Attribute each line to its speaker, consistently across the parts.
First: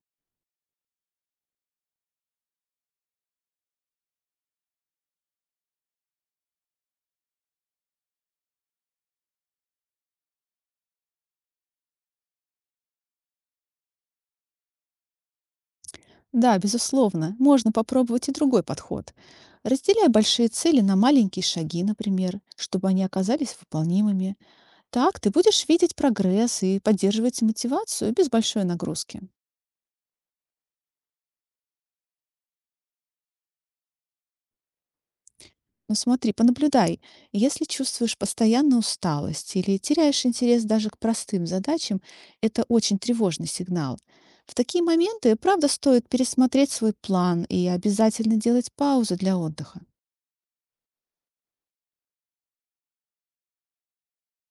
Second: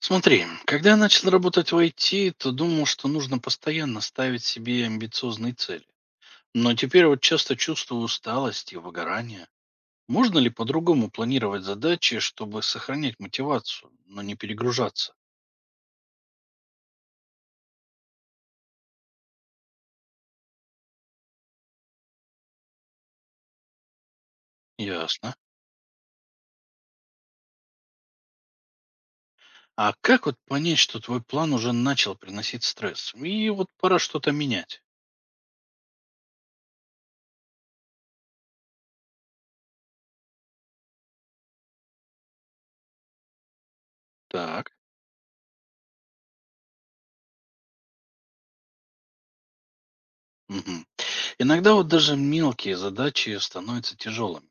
Speaker 1: Смотри, когда я начал работать в IT, то думал, что нужно постоянно ставить себе амбициозные цели. Но теперь вот часто чувствую усталость и выгорание. Можно ли по-другому планировать задачи, чтобы сохранять мотивацию, но не перегружаться?
Speaker 2: Да, безусловно, можно попробовать и другой подход. Разделяй большие цели на маленькие шаги, например, чтобы они оказались выполнимыми. Так ты
Speaker 1: Ясно.
Speaker 2: будешь видеть прогресс и поддерживать мотивацию без большой нагрузки.
Speaker 1: А как вот понять, что твой план уже начал приносить стресс? И вот пора что-то менять.
Speaker 2: Но смотри, понаблюдай. Если чувствуешь постоянную усталость или теряешь интерес даже к простым задачам, это очень тревожный сигнал. В
Speaker 1: Так.
Speaker 2: такие моменты, правда, стоит пересмотреть свой план и обязательно делать паузу для отдыха.
Speaker 1: Мгм. Иногда вот даже мелкие задачи становятся тяжелыми.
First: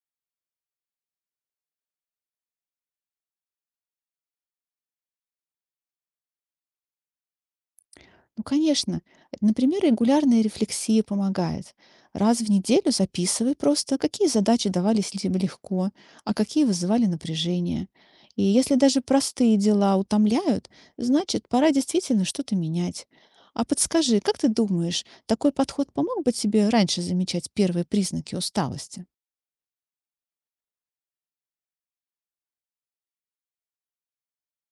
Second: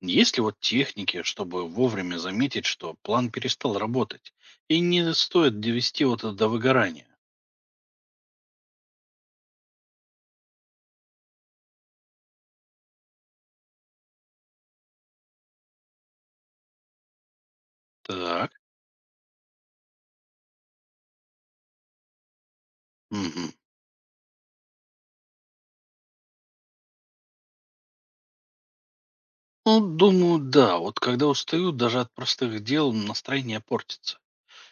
Speaker 1: Есть ли вот техники, чтобы вовремя заметить, что план перестал работать? И не стоит довести вот это до выгорания.
Speaker 2: Ну, конечно. Например, регулярная рефлексия помогает. Раз в неделю записывай просто, какие задачи давались тебе легко, а какие вызывали напряжение. И
Speaker 1: Так.
Speaker 2: если даже простые дела утомляют, значит, пора действительно что-то менять.
Speaker 1: Мгм.
Speaker 2: А подскажи, как ты думаешь, такой подход помог бы тебе раньше замечать первые признаки усталости?
Speaker 1: Ну, думаю, да. Вот когда устаю, даже от простых дел настроение портится.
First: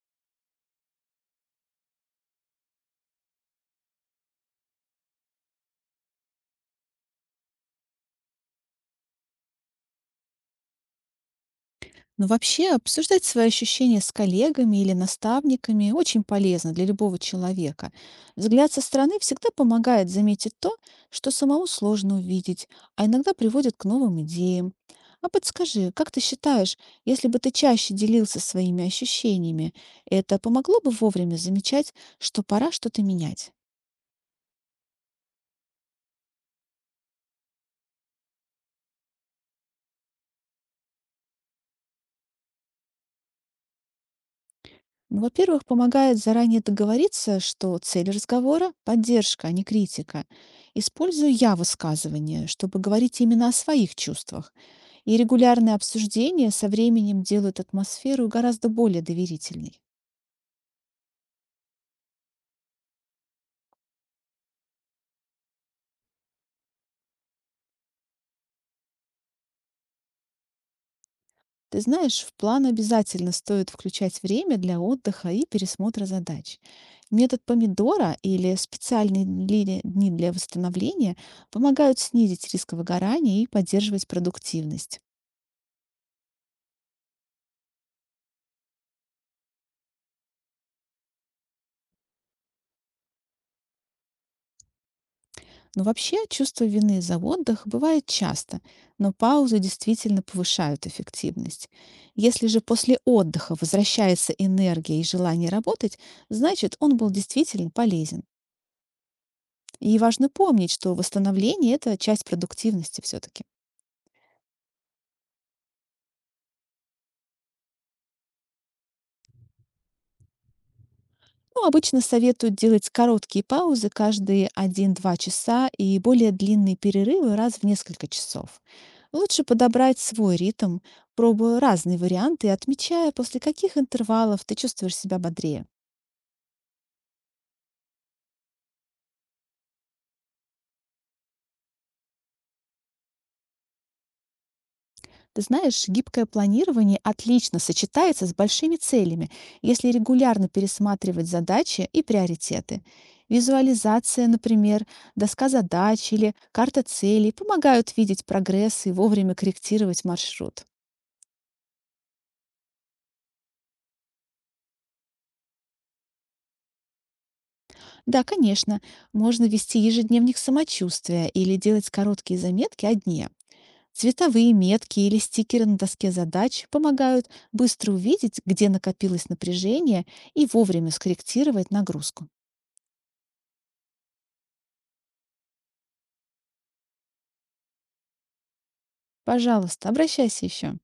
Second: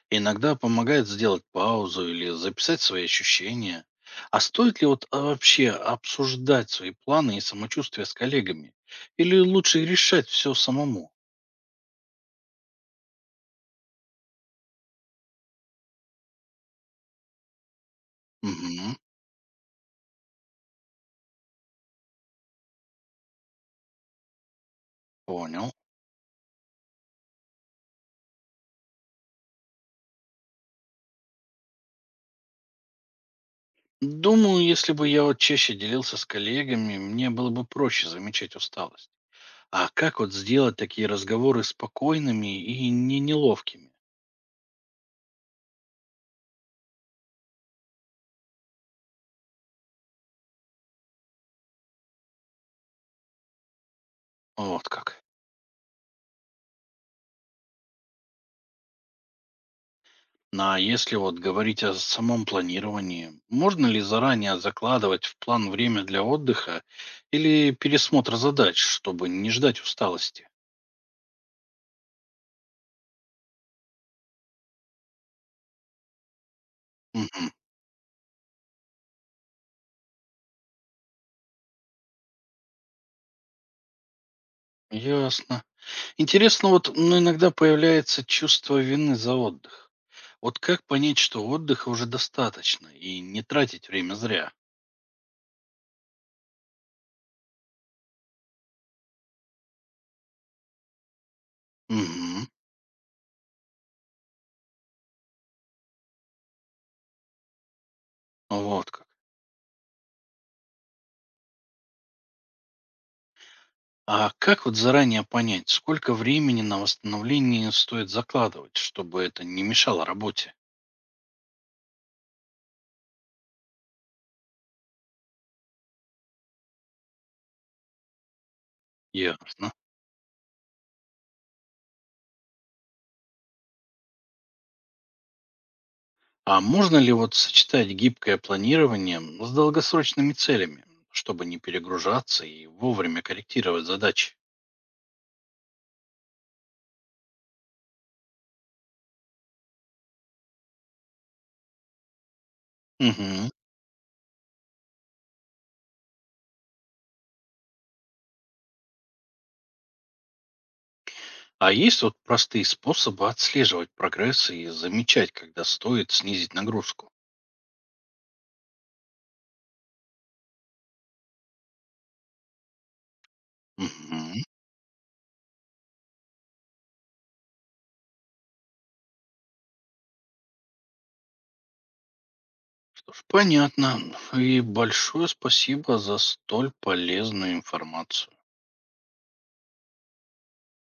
Speaker 1: Иногда помогает сделать паузу или записать свои ощущения. А стоит ли вот вообще обсуждать свои планы и самочувствие с коллегами? Или лучше решать все самому?
Speaker 2: Но вообще обсуждать свои ощущения с коллегами или наставниками очень полезно для любого человека. Взгляд со
Speaker 1: Мгм.
Speaker 2: стороны всегда помогает заметить то, что самому сложно увидеть, а иногда приводит к новым идеям. А
Speaker 1: Понял.
Speaker 2: подскажи, как ты считаешь, если бы ты чаще делился своими ощущениями, это помогло бы вовремя замечать, что пора что-то менять?
Speaker 1: Думаю, если бы я вот чаще делился с коллегами, мне было бы проще замечать усталость. А как вот сделать такие разговоры спокойными и не неловкими?
Speaker 2: Ну, во-первых, помогает заранее договориться, что цель разговора — поддержка, а не критика. Использую «я» высказывание, чтобы говорить именно о своих чувствах.
Speaker 1: Вот
Speaker 2: И
Speaker 1: как.
Speaker 2: регулярные обсуждения со временем делают атмосферу гораздо более доверительной.
Speaker 1: Ну, а если вот говорить о самом планировании, можно ли заранее закладывать в план время для отдыха или пересмотра задач, чтобы не ждать усталости?
Speaker 2: Ты знаешь, в план обязательно стоит включать время для отдыха и пересмотра задач. Метод
Speaker 1: Мгм.
Speaker 2: помидора или специальные дни для восстановления помогают снизить риск выгорания и поддерживать продуктивность.
Speaker 1: Ясно. Интересно, вот ну, иногда появляется чувство вины за отдых. Вот как понять, что отдыха уже достаточно и не тратить время зря?
Speaker 2: Но вообще чувство вины за отдых бывает часто, но паузы действительно повышают эффективность.
Speaker 1: Мгм.
Speaker 2: Если же после отдыха возвращается энергия и желание работать, значит, он был действительно полезен.
Speaker 1: Вот как.
Speaker 2: И важно помнить, что восстановление — это часть продуктивности все-таки.
Speaker 1: А как вот заранее понять, сколько времени на восстановление стоит закладывать, чтобы это не мешало работе?
Speaker 2: Ну, обычно советуют делать короткие паузы каждые один-два часа и более длинные перерывы раз в несколько часов. Лучше
Speaker 1: Ясно.
Speaker 2: подобрать свой ритм, пробуя разные варианты и отмечая, после каких интервалов ты чувствуешь себя бодрее.
Speaker 1: А можно ли вот сочетать гибкое планирование с долгосрочными целями, чтобы не перегружаться и вовремя корректировать задачи?
Speaker 2: Ты знаешь, гибкое планирование отлично сочетается с большими целями, если регулярно пересматривать задачи и приоритеты.
Speaker 1: Мгм.
Speaker 2: Визуализация, например, доска задач или карта целей помогают видеть прогресс и вовремя корректировать маршрут.
Speaker 1: А есть вот простые способы отслеживать прогресс и замечать, когда стоит снизить нагрузку?
Speaker 2: Да, конечно. Можно вести ежедневник самочувствия или делать короткие заметки о дне.
Speaker 1: Мгм.
Speaker 2: Цветовые метки или стикеры на доске задач помогают быстро увидеть, где накопилось напряжение и вовремя скорректировать нагрузку.
Speaker 1: Что ж, понятно. И большое спасибо за столь полезную информацию.
Speaker 2: Пожалуйста, обращайся еще.